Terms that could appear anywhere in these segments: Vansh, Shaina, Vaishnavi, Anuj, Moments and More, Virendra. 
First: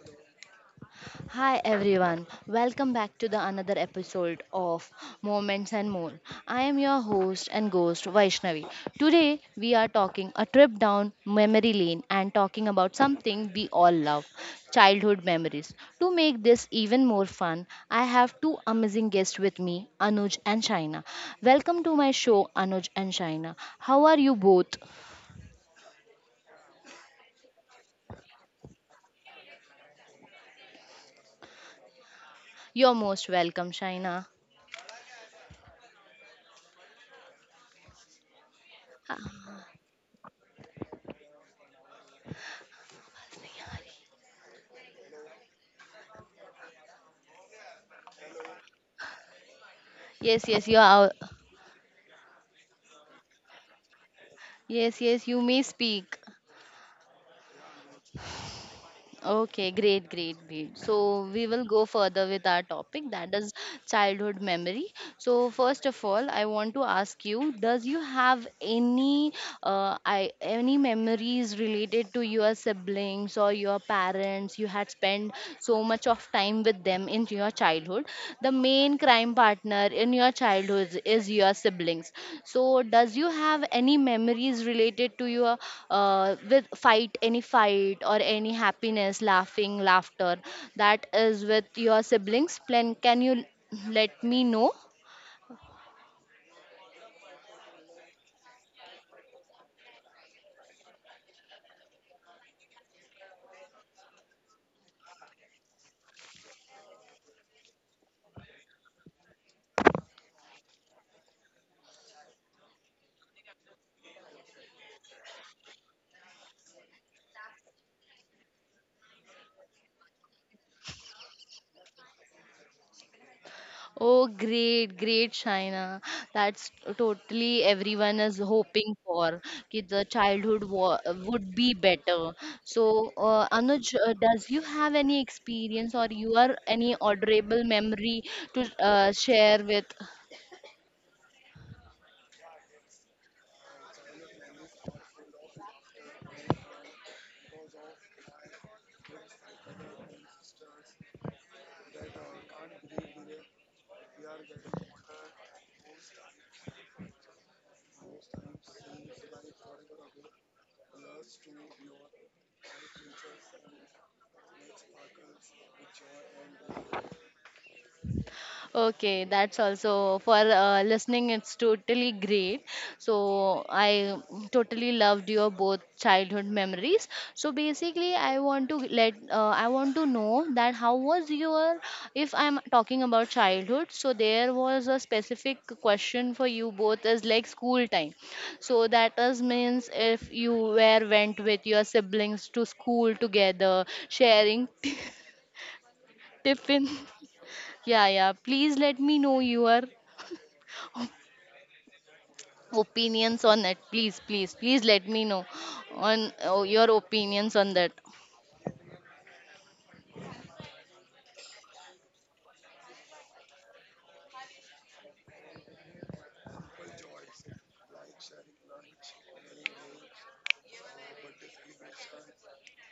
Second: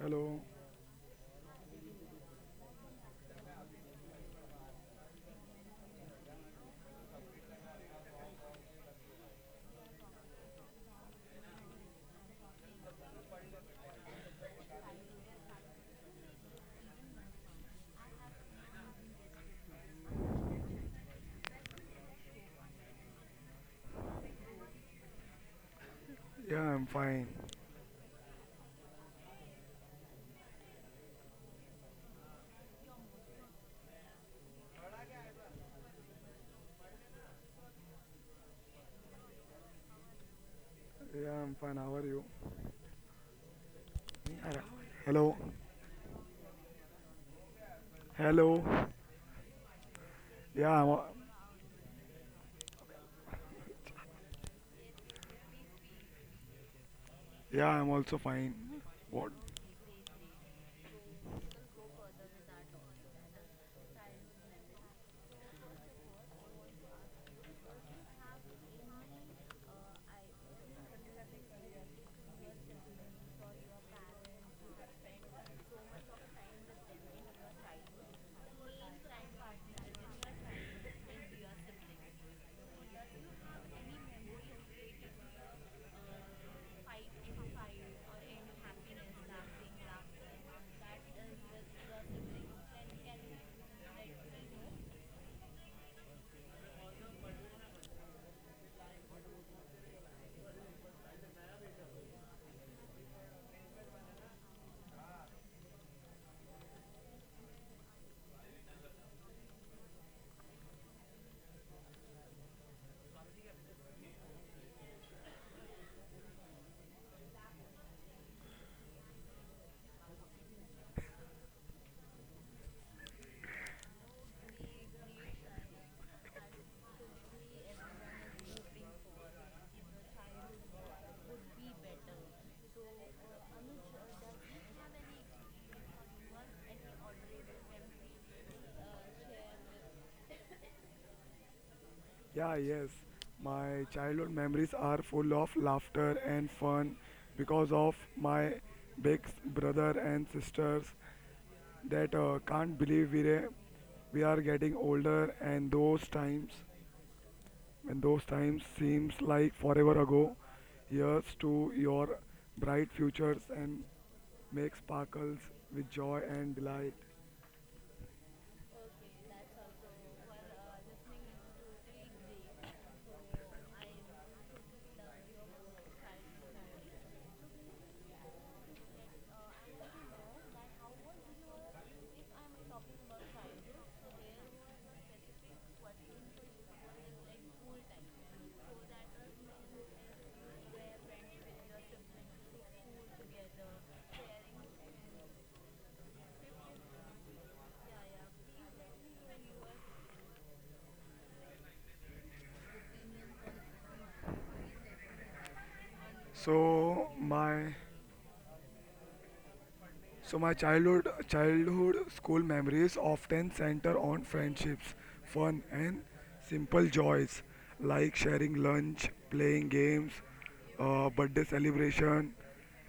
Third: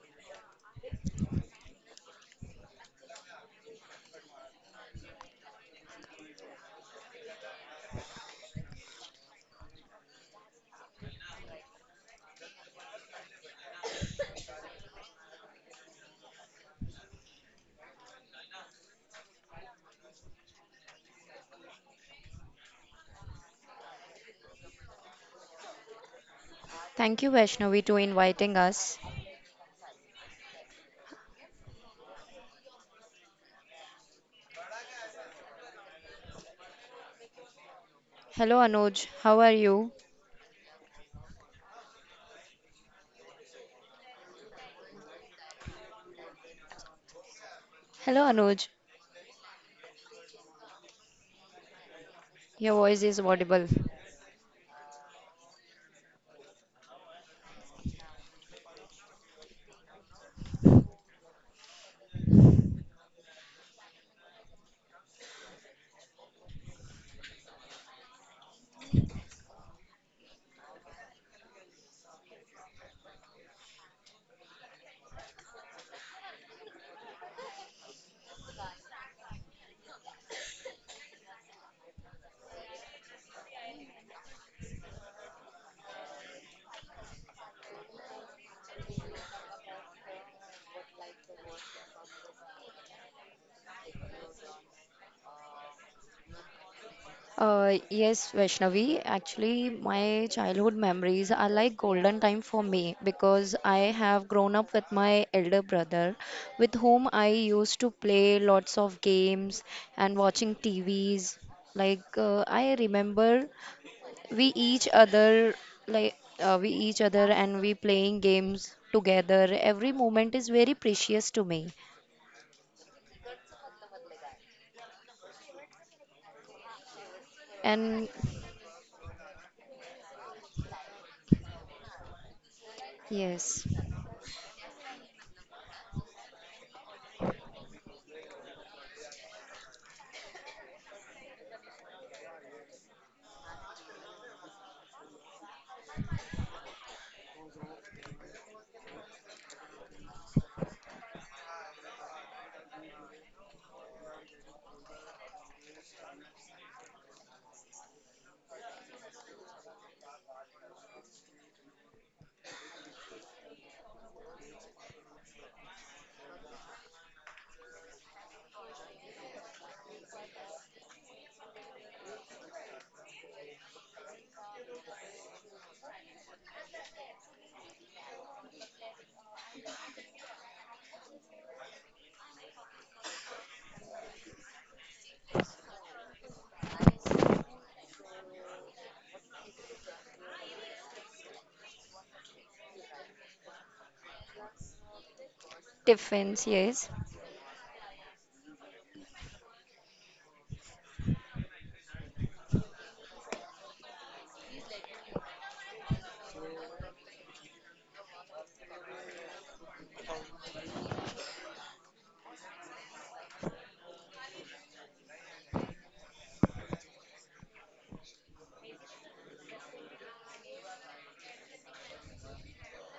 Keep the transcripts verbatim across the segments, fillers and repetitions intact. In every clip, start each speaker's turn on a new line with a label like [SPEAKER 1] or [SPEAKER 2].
[SPEAKER 1] Hello.
[SPEAKER 2] Hi everyone. Welcome back to the another episode of Moments and More. I am your host and ghost Vaishnavi. Today we are talking a trip down memory lane and talking about something we all love, childhood memories. To make this even more fun, I have two amazing guests with me, Anuj and Shaina. Welcome to my show Anuj and Shaina. How are you both?
[SPEAKER 1] Yeah, I'm
[SPEAKER 3] Thank
[SPEAKER 1] fine.
[SPEAKER 3] you, Vaishnavi, to inviting us.
[SPEAKER 2] You're most welcome, Shaina.
[SPEAKER 3] Hello, Anuj. How are you?
[SPEAKER 1] Yeah, I'm fine. How are you? Hello. Hello.
[SPEAKER 3] Hello,
[SPEAKER 1] Hello.
[SPEAKER 3] Anuj.
[SPEAKER 2] Yes, yes,
[SPEAKER 1] Yeah,
[SPEAKER 2] you
[SPEAKER 1] I'm.
[SPEAKER 2] are
[SPEAKER 1] al-
[SPEAKER 3] Your voice is audible.
[SPEAKER 2] Yes, yes, you may speak.
[SPEAKER 1] Yeah, I'm also fine. What?
[SPEAKER 2] Okay, great, great, great. So we will go further with our topic that is childhood memory. So first of all, I want to ask you, does you have any uh, I any memories related to your siblings or your parents? You had spent so much of time with them them in your childhood. The main crime partner in your childhood is your siblings. So does you have any memories related to your uh, with fight any fight or any happiness laughing laughter that is with your siblings plan can you let me know?
[SPEAKER 3] Uh, yes, Vaishnavi. Actually, my childhood memories are like golden time for me because I have grown up with my elder brother, with whom I used to play lots of games and watching T Vs. Like, uh, I remember we each other like uh, we each other and we playing games together. Every moment is very precious to me
[SPEAKER 2] Oh, great, great, Shaina. That's totally
[SPEAKER 3] and
[SPEAKER 2] everyone is hoping for. Ki the childhood wa would be better. So, uh,
[SPEAKER 3] yes,
[SPEAKER 2] Anuj, uh, does you have any experience or you are any adorable memory to uh, share with?
[SPEAKER 1] Yeah, yes. My childhood memories are full of laughter and fun because of my big s- brother and sisters that uh, can't believe we re- we are getting older and those times And those times seems like forever ago. Here's to your bright futures and make sparkles with joy and delight.
[SPEAKER 2] Okay, that's also for uh, listening. It's totally great. So I totally loved your both childhood memories. So basically, I want to let uh, I want to know that how was your if I'm talking about childhood. So there was a specific question for you both is like school time. So that is means if you were went with your siblings to school together, sharing
[SPEAKER 3] tiffins. Yes,
[SPEAKER 2] tiffin. Yeah, yeah. Please let me know your opinions on it. Please, please, please let me know on oh, your
[SPEAKER 1] So
[SPEAKER 2] opinions on
[SPEAKER 1] my
[SPEAKER 2] that.
[SPEAKER 1] So my childhood childhood school memories often center on friendships, fun and simple joys like sharing lunch, playing games, uh, birthday celebration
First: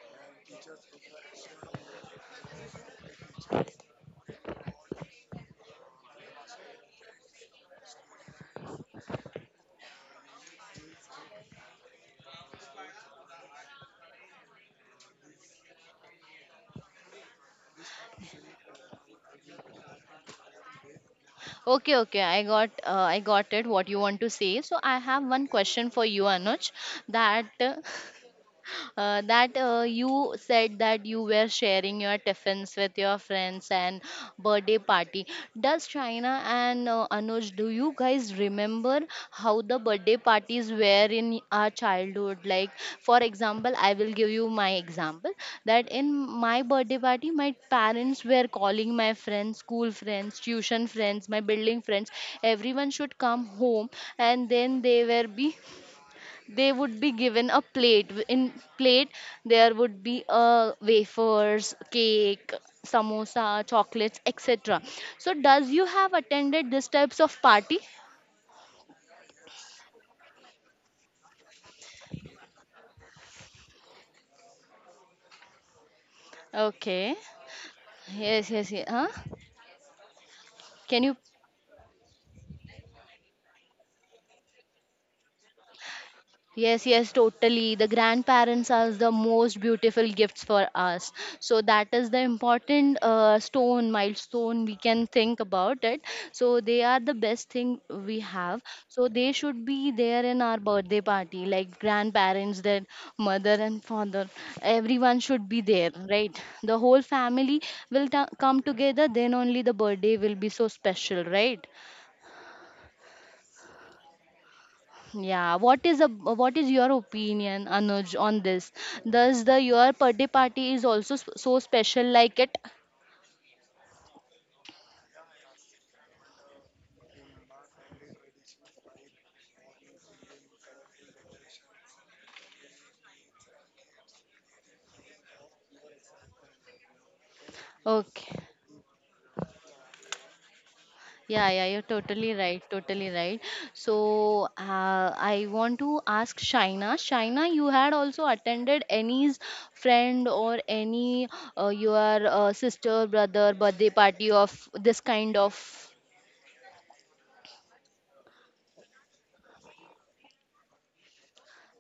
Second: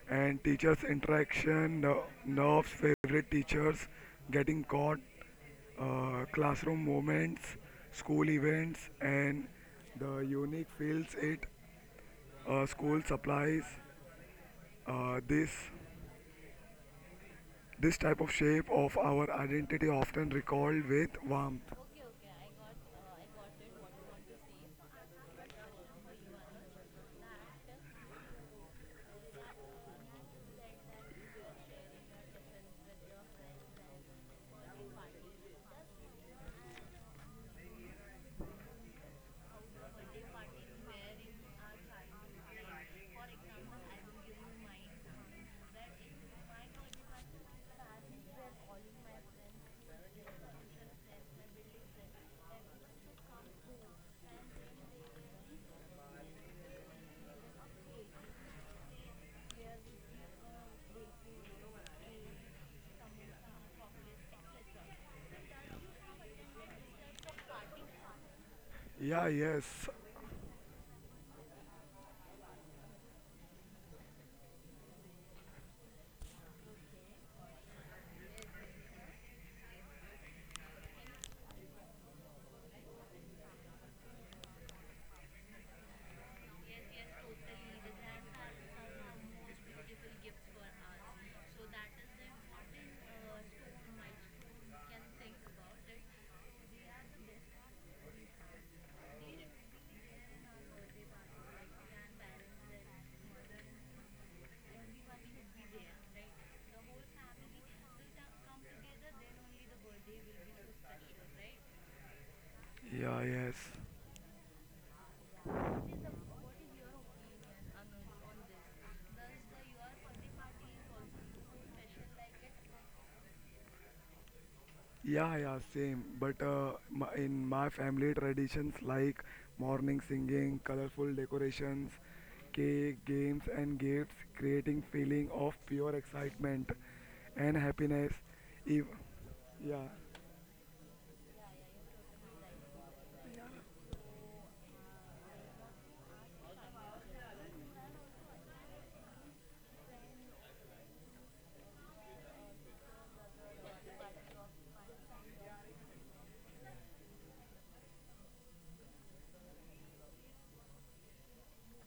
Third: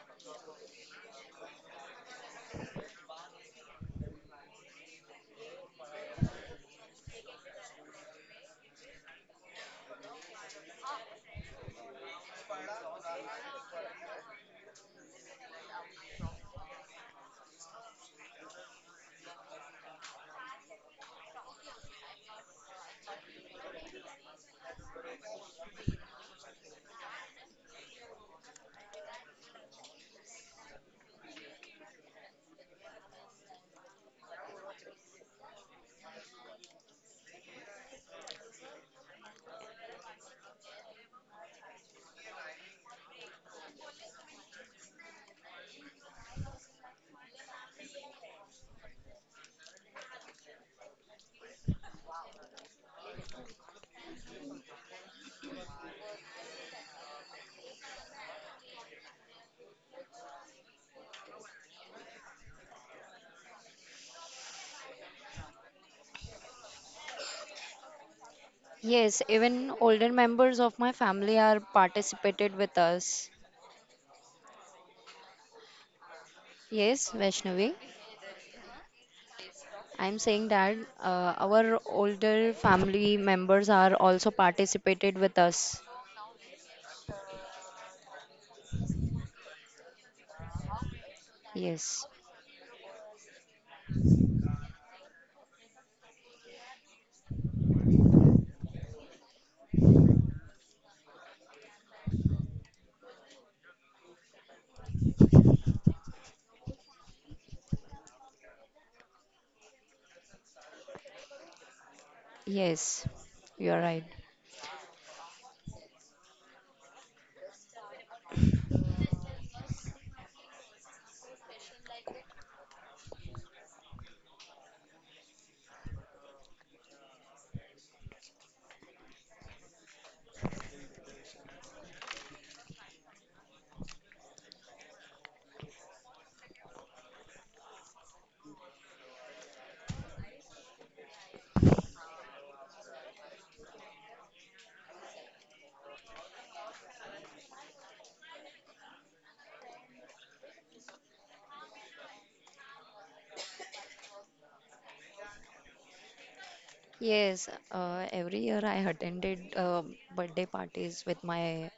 [SPEAKER 1] and teachers interaction, uh, nerves, favorite teachers, getting caught, uh, classroom moments, school events and the unique fields it, uh, school supplies, uh, this This type of shape of our identity often recalled with warmth.
[SPEAKER 2] Okay, okay, i got uh, i got it, what you want to say. So I have one question for you, Anuj, that uh, uh, that uh, you said that you were sharing your tiffins with your friends and birthday party. Does China and uh, Anuj, do you guys remember how the birthday parties were in our childhood? Like, for example, I will give you my example that in my birthday party, my parents were calling my friends, school friends, tuition friends, my building friends, everyone should come home, and then they were be they would be given a plate W- in plate, there would be uh, wafers, cake, samosa, chocolates, etc. So does you have attended these types of party?
[SPEAKER 3] yes,
[SPEAKER 1] Yeah,
[SPEAKER 3] even
[SPEAKER 1] yes.
[SPEAKER 3] older members of my family are participated with us. Yes,
[SPEAKER 2] Okay,
[SPEAKER 3] Vaishnavi,
[SPEAKER 2] yes, yes, yes, huh?
[SPEAKER 3] I'm saying that
[SPEAKER 2] Can you
[SPEAKER 3] uh, our older family members are also participated with us.
[SPEAKER 2] Yes, yes, totally. The grandparents are the most beautiful gifts for us. So that
[SPEAKER 3] Yes,
[SPEAKER 2] is the important uh, stone, milestone we can think about it. So they are the best thing we have. So they should be there in our birthday party, like grandparents, their mother and father. Everyone should be there, right? The whole family will ta- come together. Then only the birthday will be so special, right?
[SPEAKER 3] yes,
[SPEAKER 1] Yeah, yes.
[SPEAKER 3] you're right.
[SPEAKER 2] Yeah, what is a what is your opinion, Anuj, on this? Does the your birthday party is also sp- so special like it?
[SPEAKER 1] Yeah, yeah, same. But uh, my, in my family traditions like morning singing, colorful decorations, cake, games and gifts creating feeling of pure excitement and happiness.
[SPEAKER 2] Okay.
[SPEAKER 1] If, yeah,
[SPEAKER 2] Yeah, yeah, you're totally right, totally right. So, uh, I want to ask Shaina. Shaina, you had also attended any's friend or any uh, your uh, sister, brother birthday party of this kind of.
[SPEAKER 3] Yes, uh, every year I attended uh, birthday parties with my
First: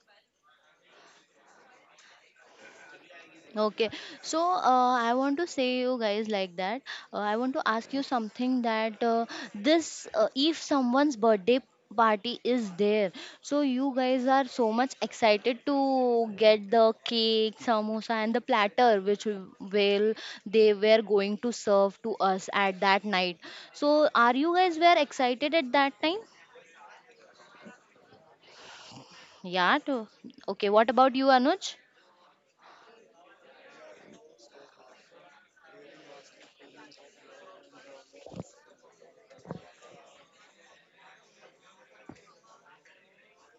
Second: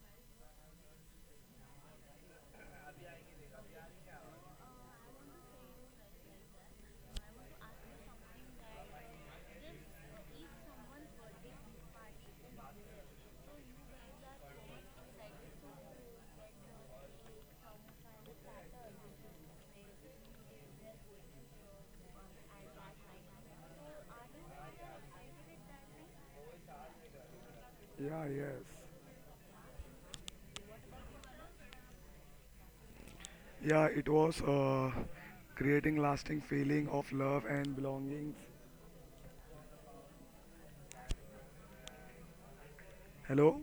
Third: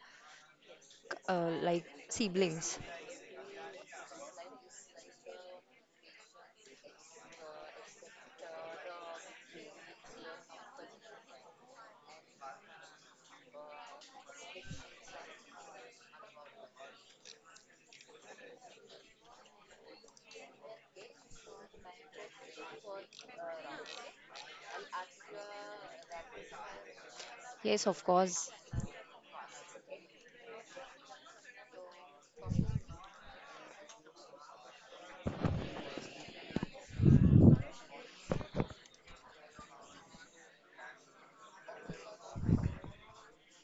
[SPEAKER 3] uh, like siblings.
[SPEAKER 2] Okay, so uh, I want to say you guys like that. Uh, I want to ask you something that uh, this uh, if someone's birthday party is there, so you guys are so much excited to get the cake, samosa, and the platter which will will- they were going to serve to us at that night. So are you guys were excited at that time?
[SPEAKER 3] Yes, of
[SPEAKER 1] yeah,
[SPEAKER 3] course.
[SPEAKER 1] yes.
[SPEAKER 2] Yeah. To, okay. What about you, Anuj?
[SPEAKER 1] Yeah, it was uh, creating lasting feeling of love and belongings. Hello?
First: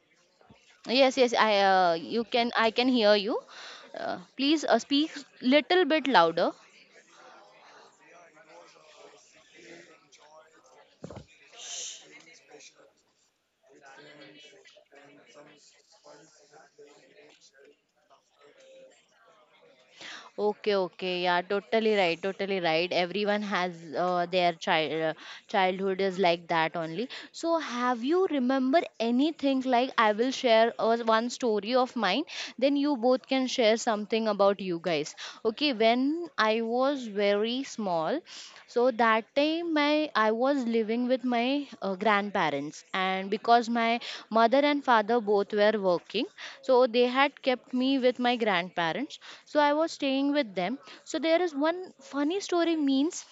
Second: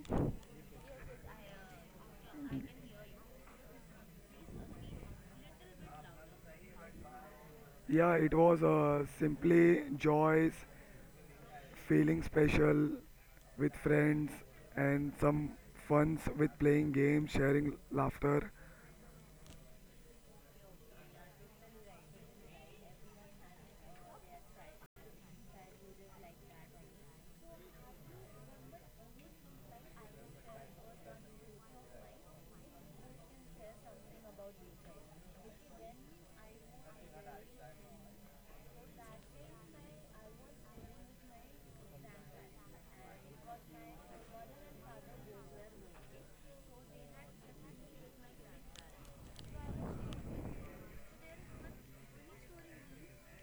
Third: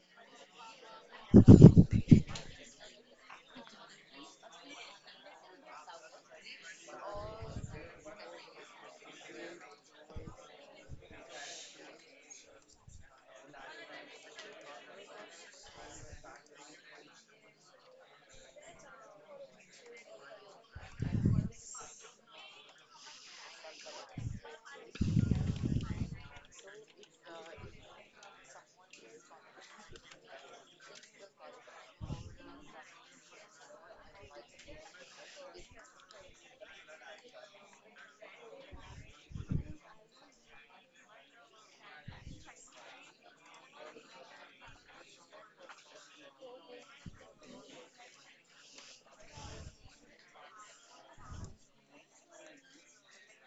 [SPEAKER 2] Yes, yes, I uh, you can I can hear you. Uh, please uh, speak little bit louder.
[SPEAKER 1] Yeah, it was uh, simply joys, feeling special with friends, and some funs with playing games, sharing laughter.
[SPEAKER 2] Okay, okay, yeah, totally right, totally right. Everyone has uh, their child uh, childhood is like that only. So, have you remember anything? Like, I will share uh, one story of mine, then you both can share something about you guys. Okay, when I was very small, so that time my I was living with my uh, grandparents, and because my mother and father both were working, so they had kept me with my grandparents. So I was staying with them. So there is one funny story. Means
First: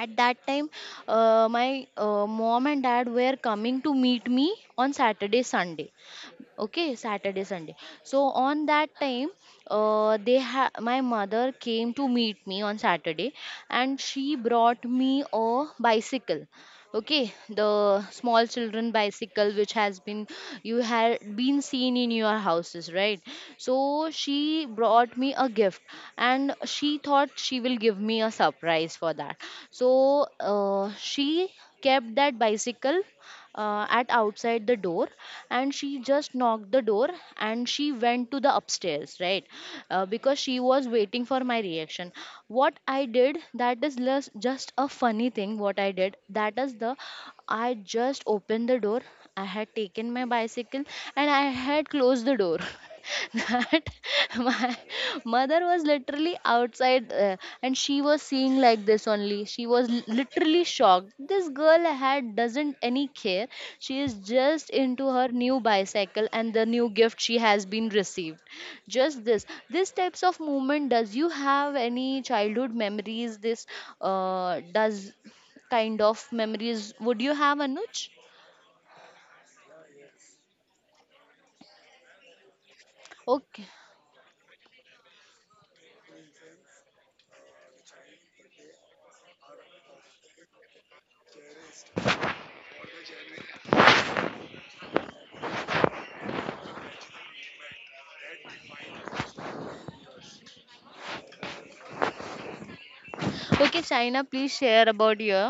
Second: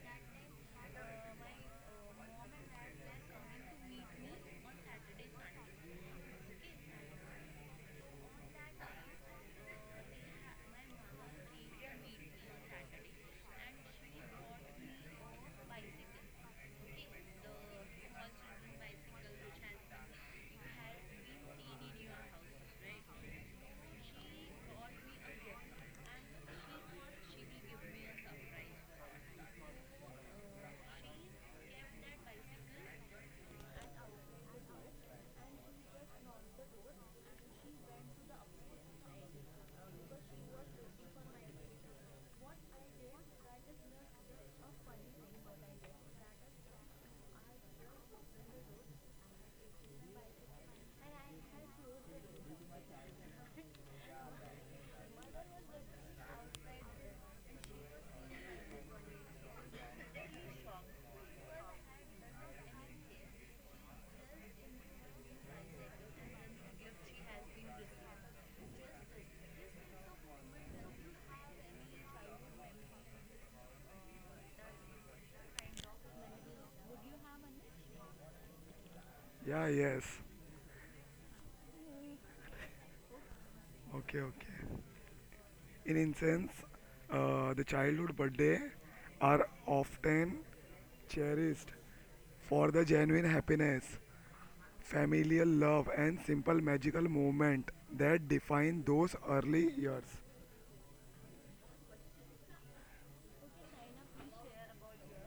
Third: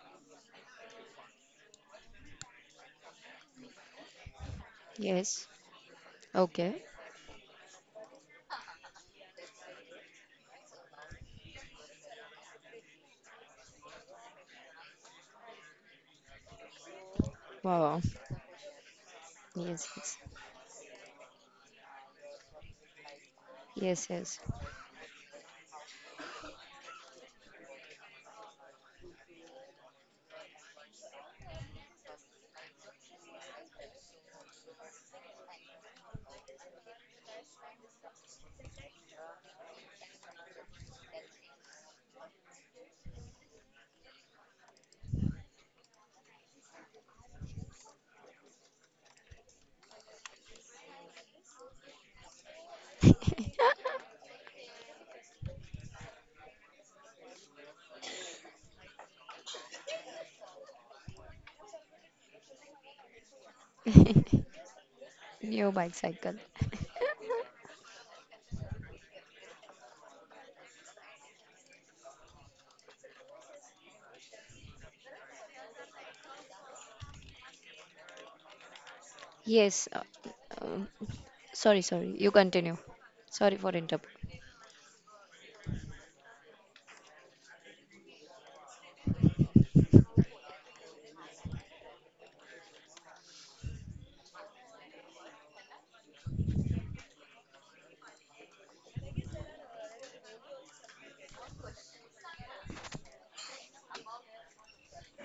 [SPEAKER 2] at that time, uh, my uh, mom and dad were coming to meet me on Saturday
[SPEAKER 3] Yes.
[SPEAKER 2] Sunday.
[SPEAKER 3] Okay.
[SPEAKER 2] Okay, Saturday Sunday. So on that time, uh, they ha- my mother came to meet me on Saturday, and she brought me a bicycle. Okay, the
[SPEAKER 3] Wow.
[SPEAKER 2] small children bicycle, which
[SPEAKER 3] Yes,
[SPEAKER 2] has
[SPEAKER 3] yes.
[SPEAKER 2] been you had been seen in your houses, right? So
[SPEAKER 3] Yes, yes.
[SPEAKER 2] she brought me a gift, and she thought she will give me a surprise for that. So uh, she kept that bicycle uh, at outside the door, and she just knocked the door, and she went to the upstairs, right? Uh, because she was waiting for my reaction. What I did that is less, Just a funny thing, what I did that is the I just opened the door. I had taken my bicycle, and I had closed the door that my mother was literally outside uh, and she was seeing like this only. She was l- literally shocked. This girl had doesn't any care. She is just into her
[SPEAKER 3] New
[SPEAKER 2] new
[SPEAKER 3] bicycle.
[SPEAKER 2] bicycle and the new gift she has been received just this. This types of movement, does you have any childhood memories this uh, does kind of memories would you have, Anuj?
[SPEAKER 1] Yeah,
[SPEAKER 3] Yes. Uh,
[SPEAKER 1] yes.
[SPEAKER 3] um, sorry, sorry. You continue.
[SPEAKER 2] Okay,
[SPEAKER 3] Sorry for interrupt.
[SPEAKER 1] Okay, okay. In instance, uh, the childhood birthday are often cherished for the genuine happiness, familial love, and simple magical moment that define those early years.
[SPEAKER 2] okay, China, please share about your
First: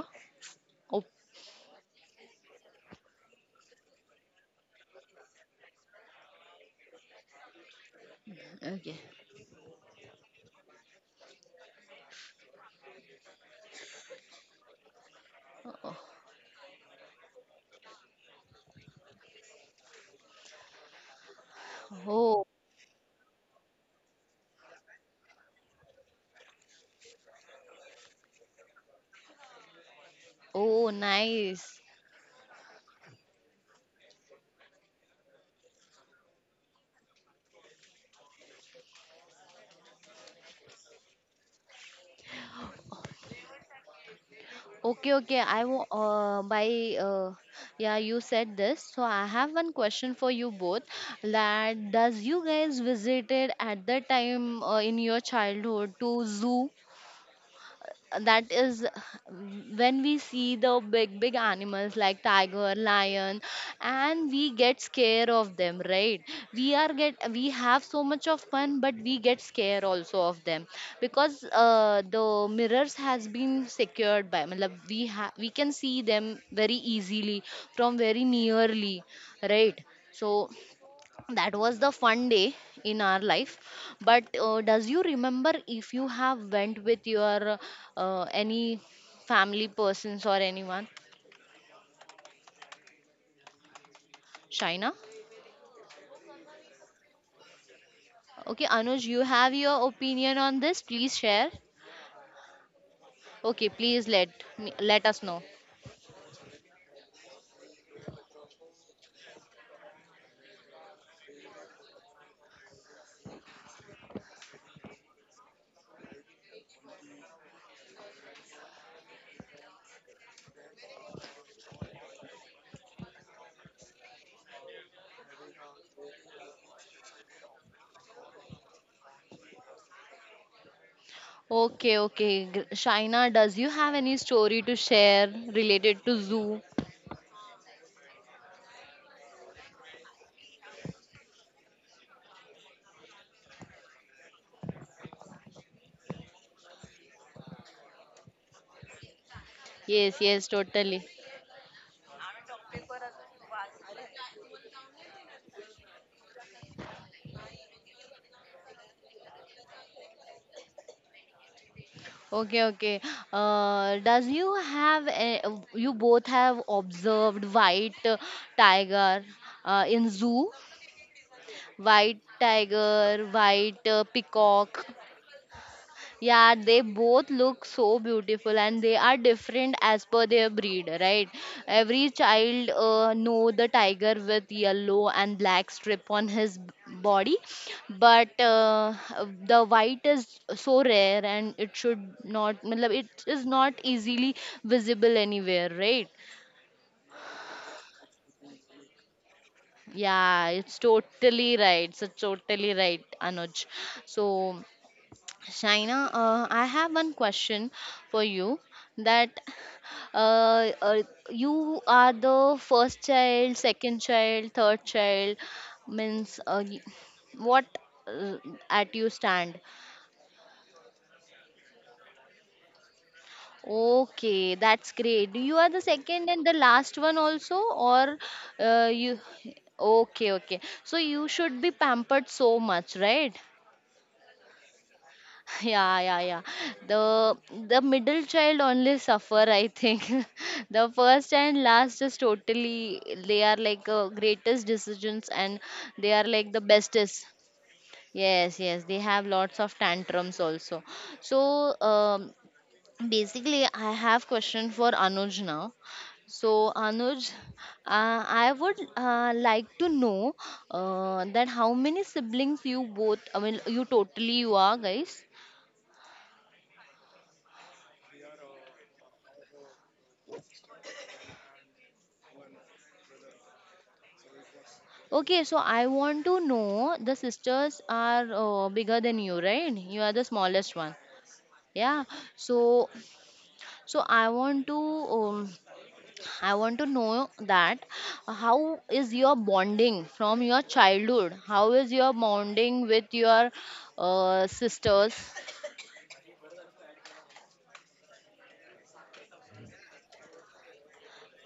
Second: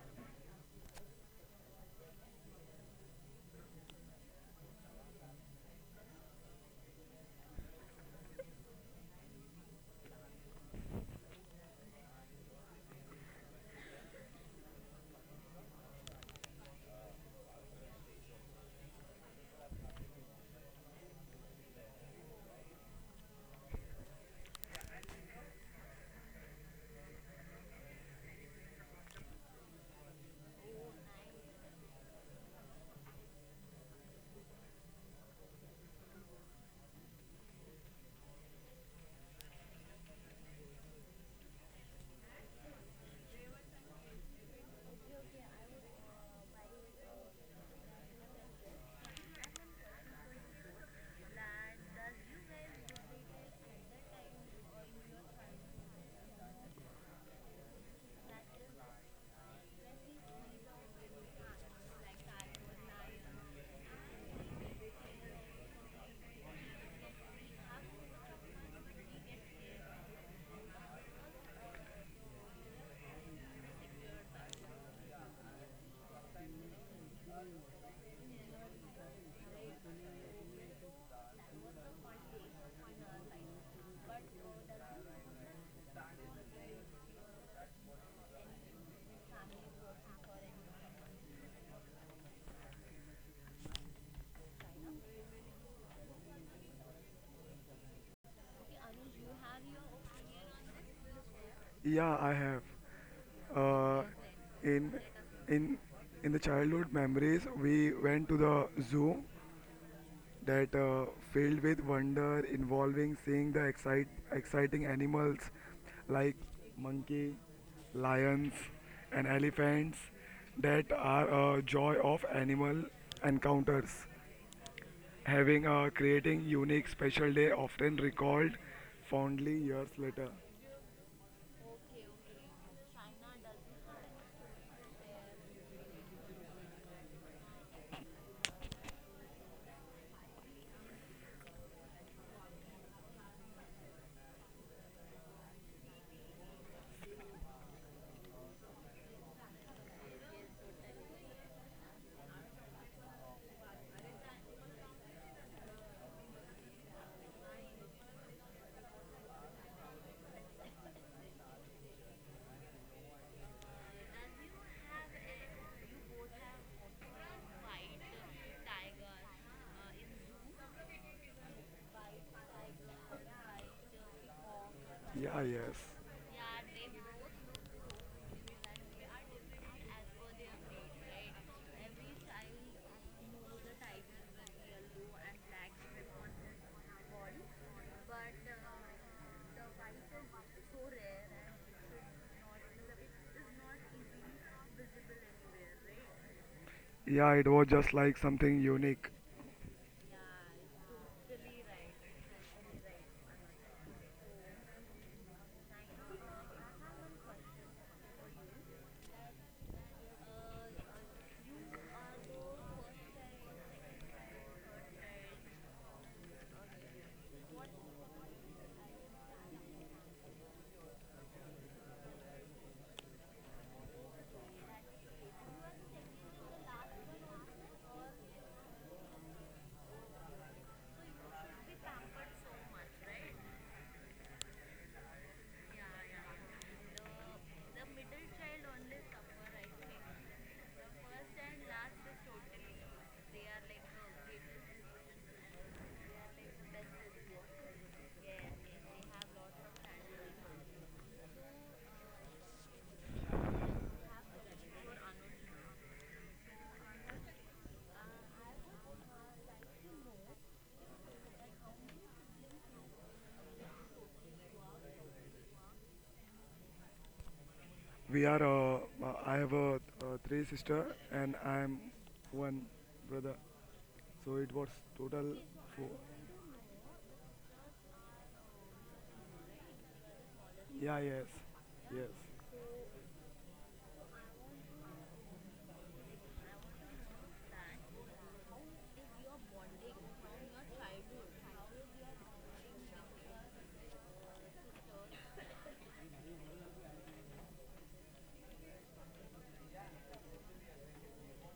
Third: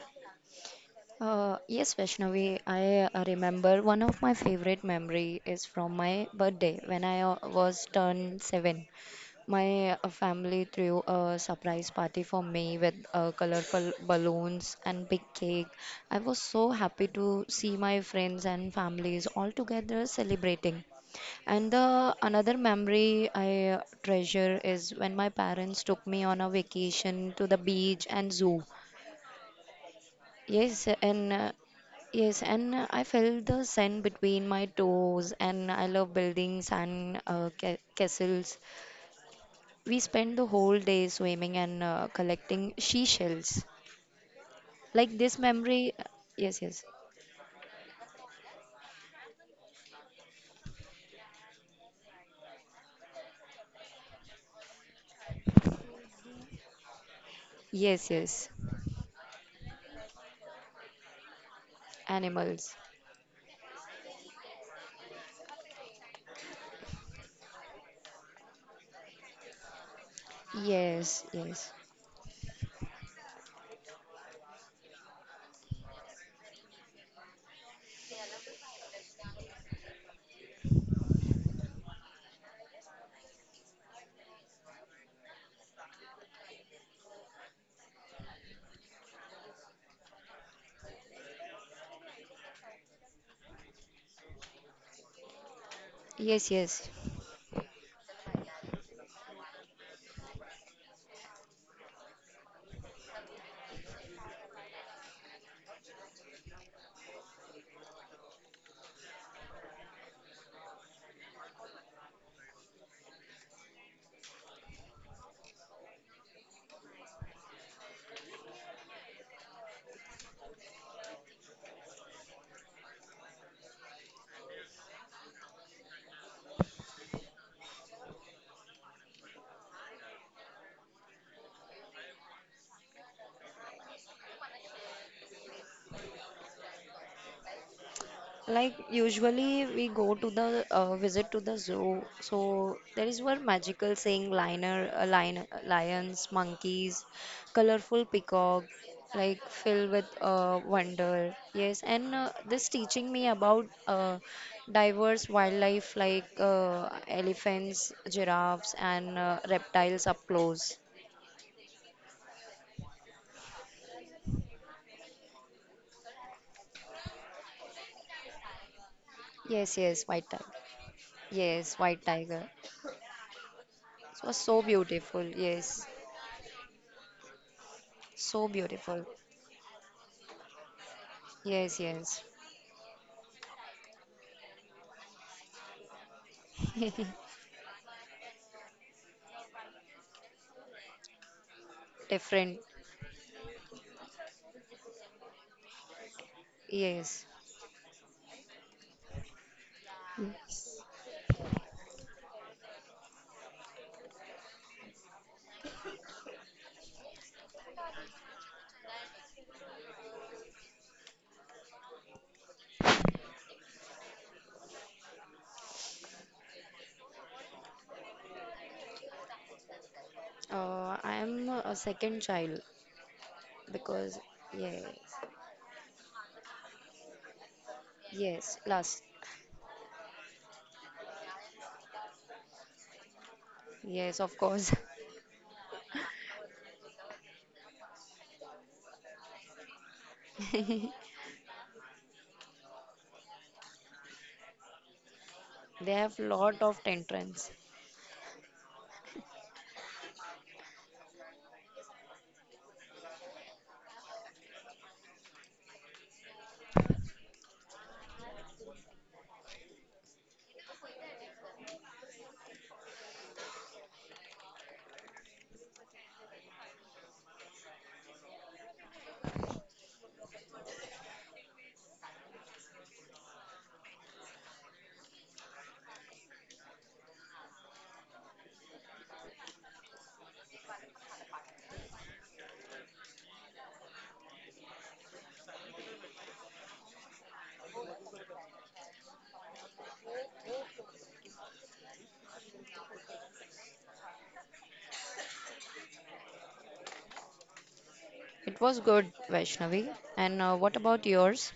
[SPEAKER 2] oh,
[SPEAKER 3] Uh, yes, Vaishnavi, I uh, remember one of my favorite memory is from my birthday when I uh, was turned seven.
[SPEAKER 2] okay.
[SPEAKER 3] My uh, family threw a surprise party for me with uh, colorful balloons and big cake. I was so happy to see my friends and families all together celebrating. And the
[SPEAKER 2] Oh,
[SPEAKER 3] another memory I uh, treasure is when my parents took me on a vacation to the beach and zoo. Yes,
[SPEAKER 2] oh,
[SPEAKER 3] and uh,
[SPEAKER 2] nice.
[SPEAKER 3] yes, and uh, I felt the sand between my toes, and I love buildings and uh, ca castles. We spent the whole day swimming and uh, collecting seashells.
[SPEAKER 2] Okay,
[SPEAKER 3] Like this
[SPEAKER 2] okay. I will,
[SPEAKER 3] memory,
[SPEAKER 2] uh,
[SPEAKER 3] yes,
[SPEAKER 2] by,
[SPEAKER 3] yes,
[SPEAKER 2] uh, yeah, you said this. So I have one question for you both. That does you guys visited at the time uh, in your childhood to zoo?
[SPEAKER 3] yes, yes,
[SPEAKER 2] That is, when we see the big big animals like tiger,
[SPEAKER 3] animals.
[SPEAKER 2] lion, and we get scared of them, right? we are get We have so much of fun, but we get scared also of them,
[SPEAKER 3] Yes,
[SPEAKER 2] because
[SPEAKER 3] yes,
[SPEAKER 2] uh, the mirrors has been secured by matlab, we ha- we can see them very easily from very nearly, right? So that was the fun day in our life. But uh, does you remember if you have went with your uh, any family persons or anyone, Shaina?
[SPEAKER 3] yes, yes.
[SPEAKER 2] Okay, Anuj, you have your opinion on this, please share.
[SPEAKER 1] Yeah, I have.
[SPEAKER 2] Okay,
[SPEAKER 1] Uh,
[SPEAKER 2] please let me
[SPEAKER 1] in
[SPEAKER 2] let us know.
[SPEAKER 1] in in the childhood memories, we went to the zoo that uh, filled with wonder, involving seeing the excite, exciting animals like monkey, lions, and elephants that are a joy of animal encounters. Having a creating unique special day often recalled fondly years later.
[SPEAKER 2] Okay, okay, Gr- Shaina, does you have any story to share related to zoo?
[SPEAKER 3] Like usually we go to the uh, visit to the zoo, so there is one magical seeing liner, uh, lion, lions, monkeys, colorful peacock, like filled with
[SPEAKER 2] Yes, yes,
[SPEAKER 3] uh,
[SPEAKER 2] totally.
[SPEAKER 3] wonder. Yes, and uh, this teaching me about uh, diverse wildlife like uh, elephants, giraffes, and uh, reptiles up close.
[SPEAKER 2] Okay, okay. Uh, does you have a, You both have observed white uh, tiger
[SPEAKER 3] Yes,
[SPEAKER 2] uh,
[SPEAKER 3] yes,
[SPEAKER 2] in
[SPEAKER 3] white tiger.
[SPEAKER 2] zoo,
[SPEAKER 3] Yes, white
[SPEAKER 2] white
[SPEAKER 3] tiger.
[SPEAKER 2] tiger, white uh,
[SPEAKER 3] It was so
[SPEAKER 2] peacock?
[SPEAKER 3] beautiful.
[SPEAKER 1] Yeah, yes.
[SPEAKER 3] Yes,
[SPEAKER 2] Yeah, they both look so
[SPEAKER 3] so
[SPEAKER 2] beautiful, and
[SPEAKER 3] beautiful.
[SPEAKER 2] they are different as per their breed, right?
[SPEAKER 3] Yes,
[SPEAKER 2] Every
[SPEAKER 3] yes.
[SPEAKER 2] child uh, know the tiger with yellow and black strip on his b- body, but uh, the white is so rare, and it should
[SPEAKER 3] Different,
[SPEAKER 2] not, matlab, it is not easily visible anywhere, right?
[SPEAKER 3] yes.
[SPEAKER 1] Yeah, it was just like something unique.
[SPEAKER 2] Yeah, it's totally right. So totally right, Anuj. So, Shaina, uh, I have one question for you, that uh, uh, you are the first child, second child, third child, means uh, y- what uh, at you stand.
[SPEAKER 3] Uh, I am a second child because
[SPEAKER 2] Okay,
[SPEAKER 3] yes,
[SPEAKER 2] that's great. You are the second and the last one also, or
[SPEAKER 3] yes,
[SPEAKER 2] uh,
[SPEAKER 3] last,
[SPEAKER 2] you. Okay, okay. So you should be pampered so much, right?
[SPEAKER 3] yes, of course.
[SPEAKER 2] Yeah, yeah, yeah. The the middle child only suffer, I think. The first and last is totally they are like uh, greatest decisions, and
[SPEAKER 3] They have
[SPEAKER 2] they are like
[SPEAKER 3] lot
[SPEAKER 2] the
[SPEAKER 3] of
[SPEAKER 2] bestest.
[SPEAKER 3] tantrums.
[SPEAKER 2] Yes, yes, they have lots of tantrums also. So um, basically, I have question for Anuj now. So Anuj, uh, I would uh, like to know uh, that how many siblings you both, I mean, you totally you are guys.
[SPEAKER 1] We are. Uh, uh, I have a uh, three sister and I am one brother. So it was total
[SPEAKER 2] Okay, so
[SPEAKER 1] four.
[SPEAKER 2] I want to know the sisters are uh, bigger than you, right? You are the smallest
[SPEAKER 1] Yeah.
[SPEAKER 2] one.
[SPEAKER 1] Yes. Yes.
[SPEAKER 2] Yeah. So, so I want to um, I want to know that how is your bonding from your childhood? How is your bonding with your uh, sisters?
[SPEAKER 3] It was good, Vaishnavi. And uh, what about yours?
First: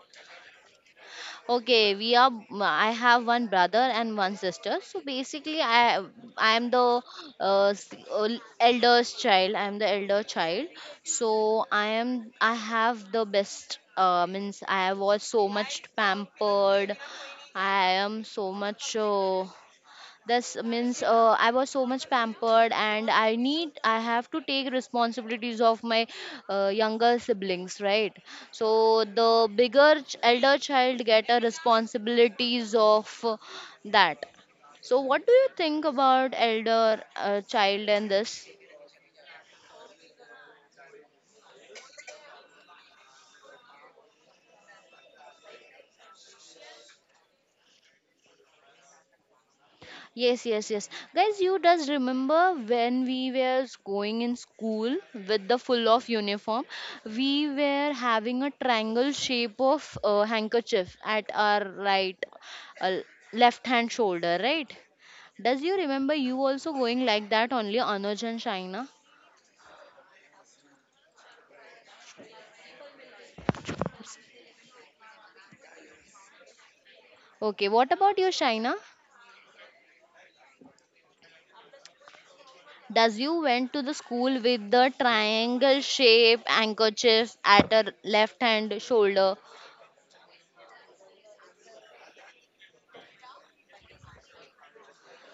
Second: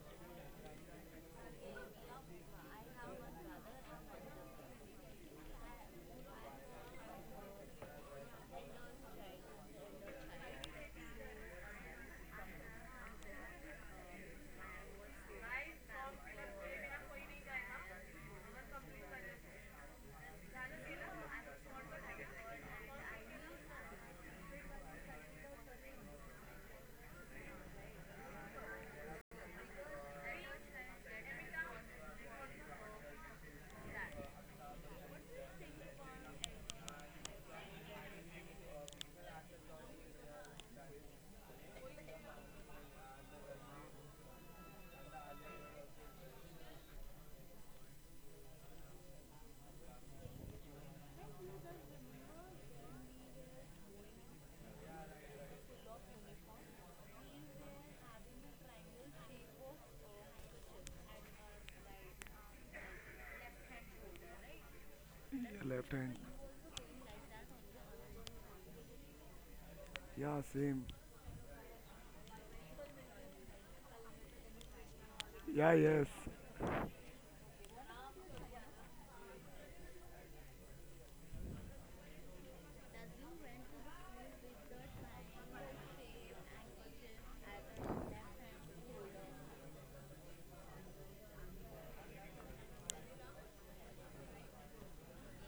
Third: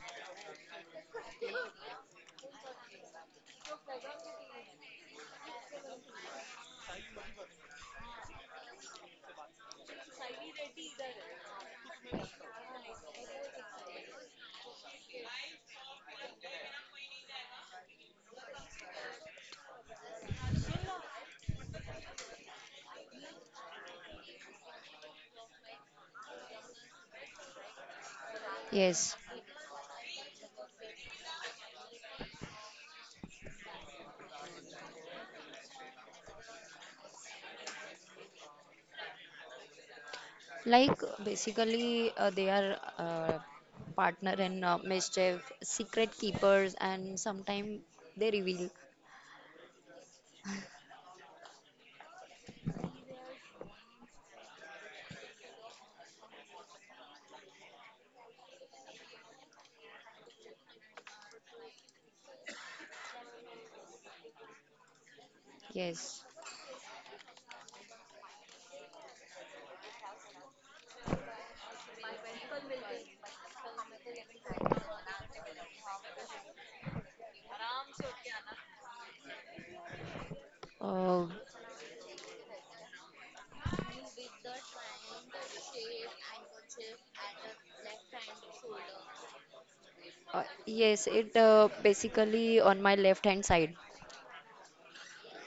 [SPEAKER 2] Okay, we are. I have one brother and one sister. So basically, I I am the uh, s- el- eldest child. I am the elder child. So I am. I have the best. Uh, means, I was so much pampered. I am so much. Uh, this means uh, I was so much pampered, and i need I have to take responsibilities of my uh, younger siblings, right? So
[SPEAKER 3] Yes,
[SPEAKER 2] the bigger ch- elder child get a responsibilities of uh, that. So what do you think about elder uh, child and this?
[SPEAKER 3] like basically uh, they are uh, partner in uh, mischief, secret keepers, and sometimes they reveal.
[SPEAKER 2] Yes, yes, yes. Guys, you does remember when we were going in school with the full of uniform, we were having a triangle shape of uh, handkerchief at our right, uh, left hand shoulder, right?
[SPEAKER 1] Yeah,
[SPEAKER 2] Does
[SPEAKER 1] left
[SPEAKER 2] you
[SPEAKER 1] hand.
[SPEAKER 3] Yes.
[SPEAKER 2] remember you also going like that only, Anuj and Shaina?
[SPEAKER 1] Yeah. Same. Yeah. Yes.
[SPEAKER 2] Okay, what about you, Shaina?
[SPEAKER 3] Uh,
[SPEAKER 2] Does you went to the school with the triangle shape handkerchief at her left hand shoulder.
[SPEAKER 3] uh, yes, it uh, basically on my left hand side.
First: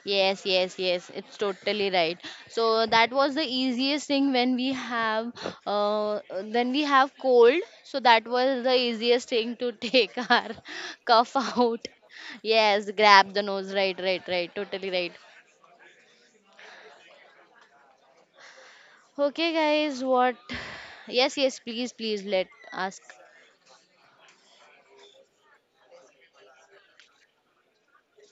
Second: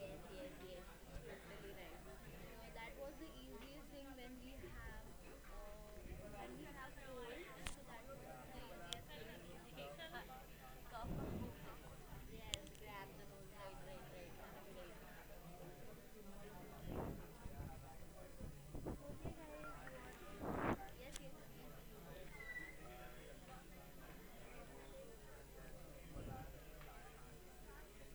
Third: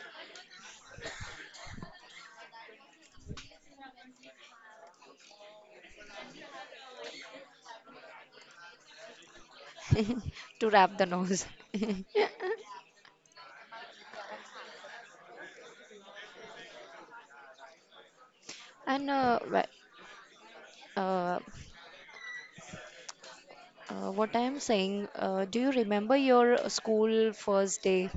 [SPEAKER 2] Yes, yes, yes. It's totally right. So that was the easiest thing when we have uh when we have cold. So that was the easiest thing to take our
[SPEAKER 3] To wrap the
[SPEAKER 2] cough
[SPEAKER 3] nose.
[SPEAKER 2] out. Yes, grab the nose. Right, right, right. Totally right.
[SPEAKER 3] And
[SPEAKER 2] Okay,
[SPEAKER 3] uh, wh-
[SPEAKER 2] guys. What? Yes,
[SPEAKER 3] uh,
[SPEAKER 2] yes. Please, please let ask.
[SPEAKER 3] uh, what I am saying, uh, do you remember your school first day?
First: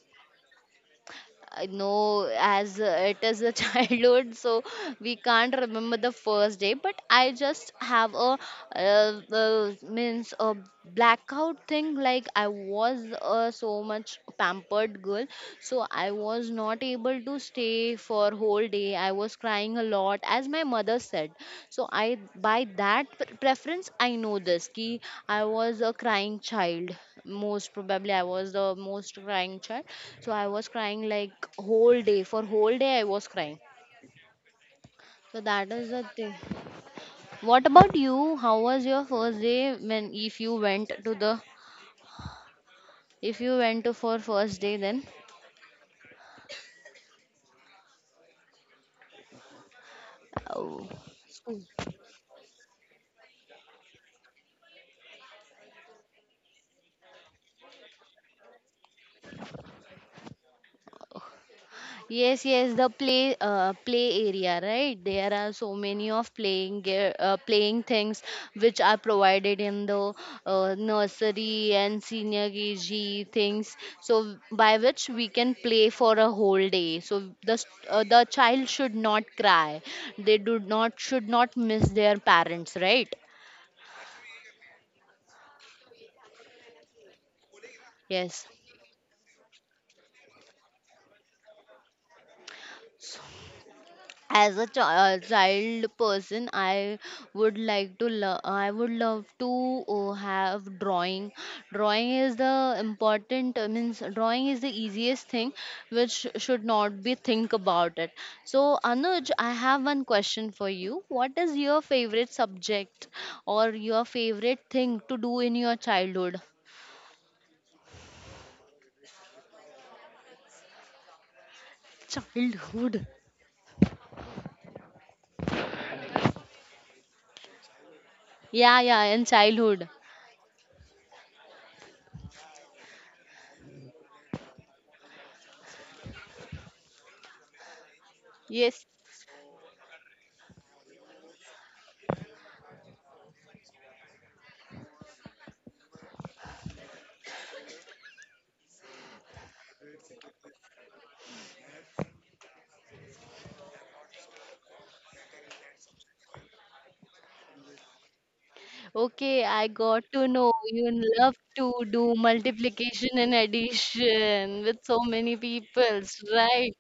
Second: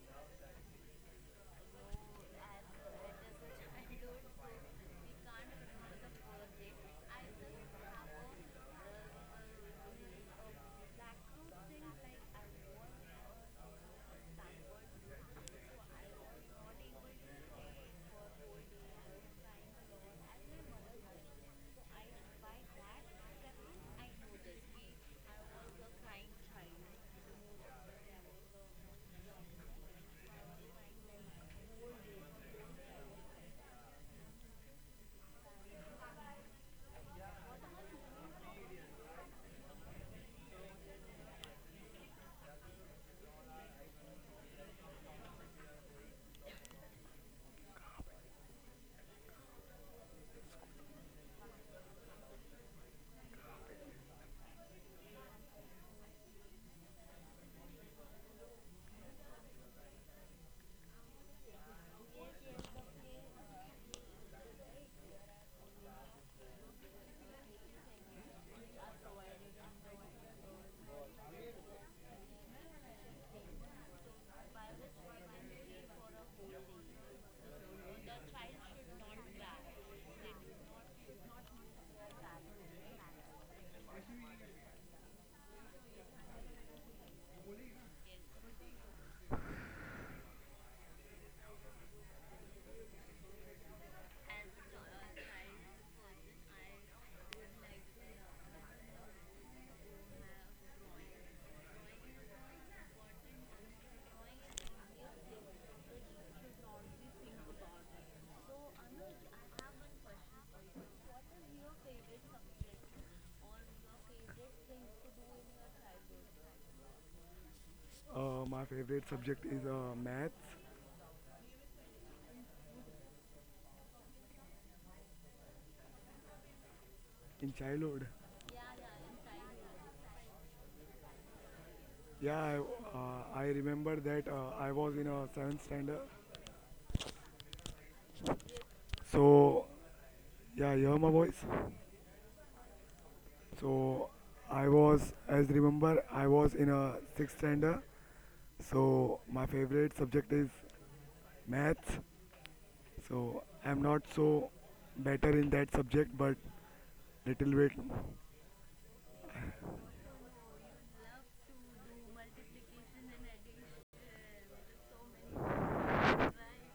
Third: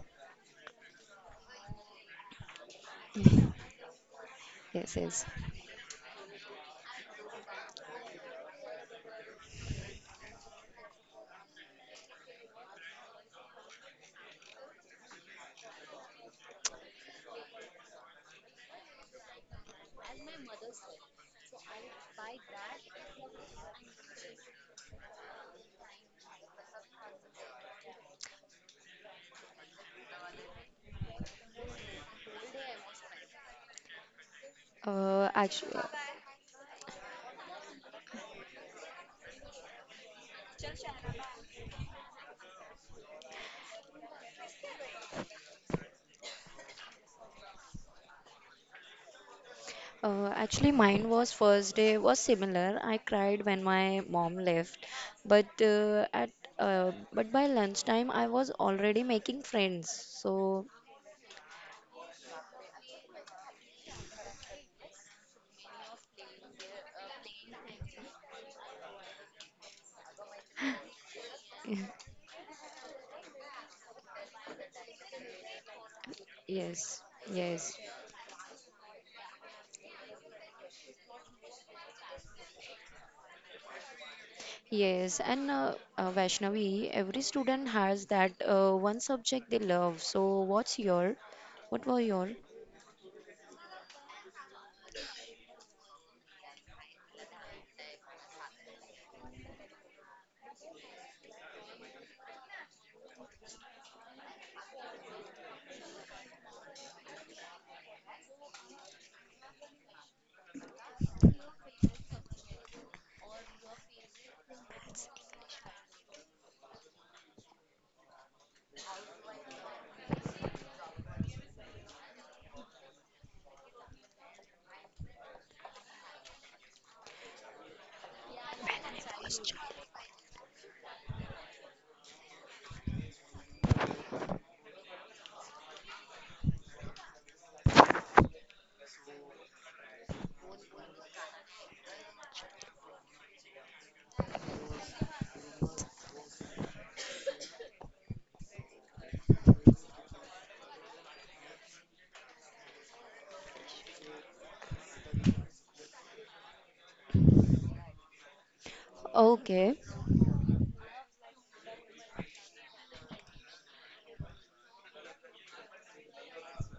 [SPEAKER 2] I know as uh, it is a childhood, so
[SPEAKER 3] Yes,
[SPEAKER 2] we
[SPEAKER 3] yes.
[SPEAKER 2] can't remember the first day. But I just have a uh, uh, means a blackout thing. Like, I was uh, so much pampered girl, so I was not able to stay for whole day. I was crying a lot, as my mother said. So I, by that pre- preference, I know this. Ki I was a crying child. Most probably, I was the most crying child. So I was crying like whole day. For whole day, I was crying.
[SPEAKER 3] Uh,
[SPEAKER 2] So that
[SPEAKER 3] actually,
[SPEAKER 2] is the thing. What about you? How was your first day when if you went to the if you went to for first day then?
[SPEAKER 3] uh, actually,
[SPEAKER 2] Uh,
[SPEAKER 3] mine was first day was similar. I cried when my mom left, but uh, at uh, but by lunchtime I was already making friends. So
[SPEAKER 2] Yes, yes, the play uh, play area, right? There are so many of playing gear, uh, playing things which are provided in the uh, nursery and senior K G things. So by which we can play for a whole day.
[SPEAKER 3] yes,
[SPEAKER 2] So the s-
[SPEAKER 3] yes.
[SPEAKER 2] uh, the child should not cry. They do not should not miss their parents, right?
[SPEAKER 3] Yes, and uh, uh, Vaishnavi, every student has that
[SPEAKER 2] Yes.
[SPEAKER 3] uh, one subject they love. So, what's your? What were your?
[SPEAKER 2] As a chi- uh, child person, I would like to lo- I would love to uh, have drawing. Drawing is the important uh, means drawing is the easiest thing which should not be think about it. So, Anuj, I have one question for you, what is your favorite subject or your favorite thing to do in your childhood?
[SPEAKER 1] Uh, my favorite subject is uh, maths
[SPEAKER 2] Childhood.
[SPEAKER 1] in childhood.
[SPEAKER 2] Yeah, yeah, in childhood.
[SPEAKER 1] Yeah. I, uh, I remember that uh, I was in a seventh standard.
[SPEAKER 2] Yes,
[SPEAKER 1] So yeah, you hear my voice. So I was, as remember, I was in a sixth standard. So my favorite subject is maths. So I'm not so better in that subject, but little bit.
[SPEAKER 2] okay, I
[SPEAKER 3] Okay,
[SPEAKER 2] got to know you love to do multiplication and addition with so many peoples, right?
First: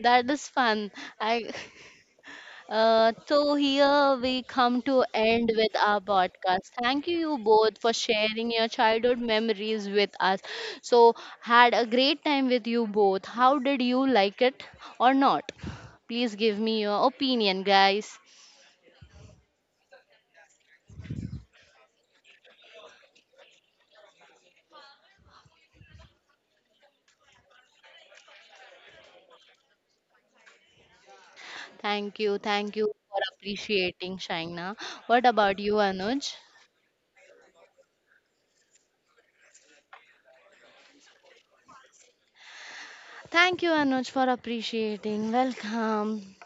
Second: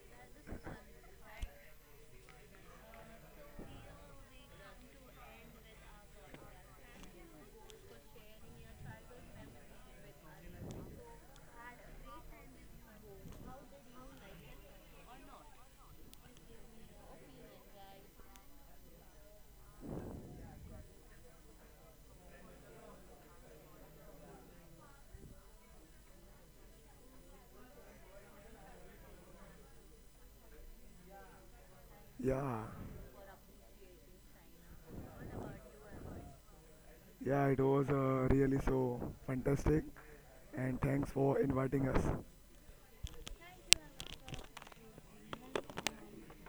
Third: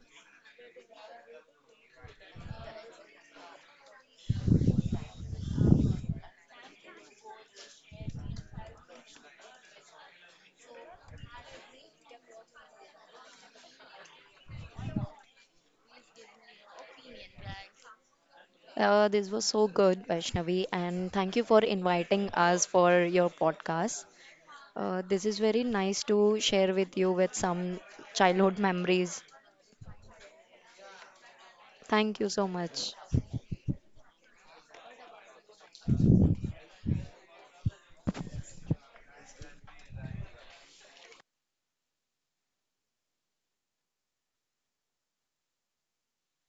[SPEAKER 2] That is fun. I uh, so here we come to end with our podcast. Thank you you both for sharing your childhood memories with us. So had a great time with you both. How did you like it or not? Please give me your opinion, guys.
[SPEAKER 3] uh, this was so good, Vaishnavi, and thank you for inviting us for your podcast. Uh, this is very nice to share with you with some childhood memories. Thank
[SPEAKER 2] Thank
[SPEAKER 3] you
[SPEAKER 2] you.
[SPEAKER 3] so
[SPEAKER 1] Yeah,
[SPEAKER 2] Thank
[SPEAKER 3] much.
[SPEAKER 2] you for appreciating, Shaina. What about you, Anuj?
[SPEAKER 1] yeah, it was uh, really so fantastic, and thanks for inviting us.
[SPEAKER 2] Thank you, Anuj, for appreciating. Welcome.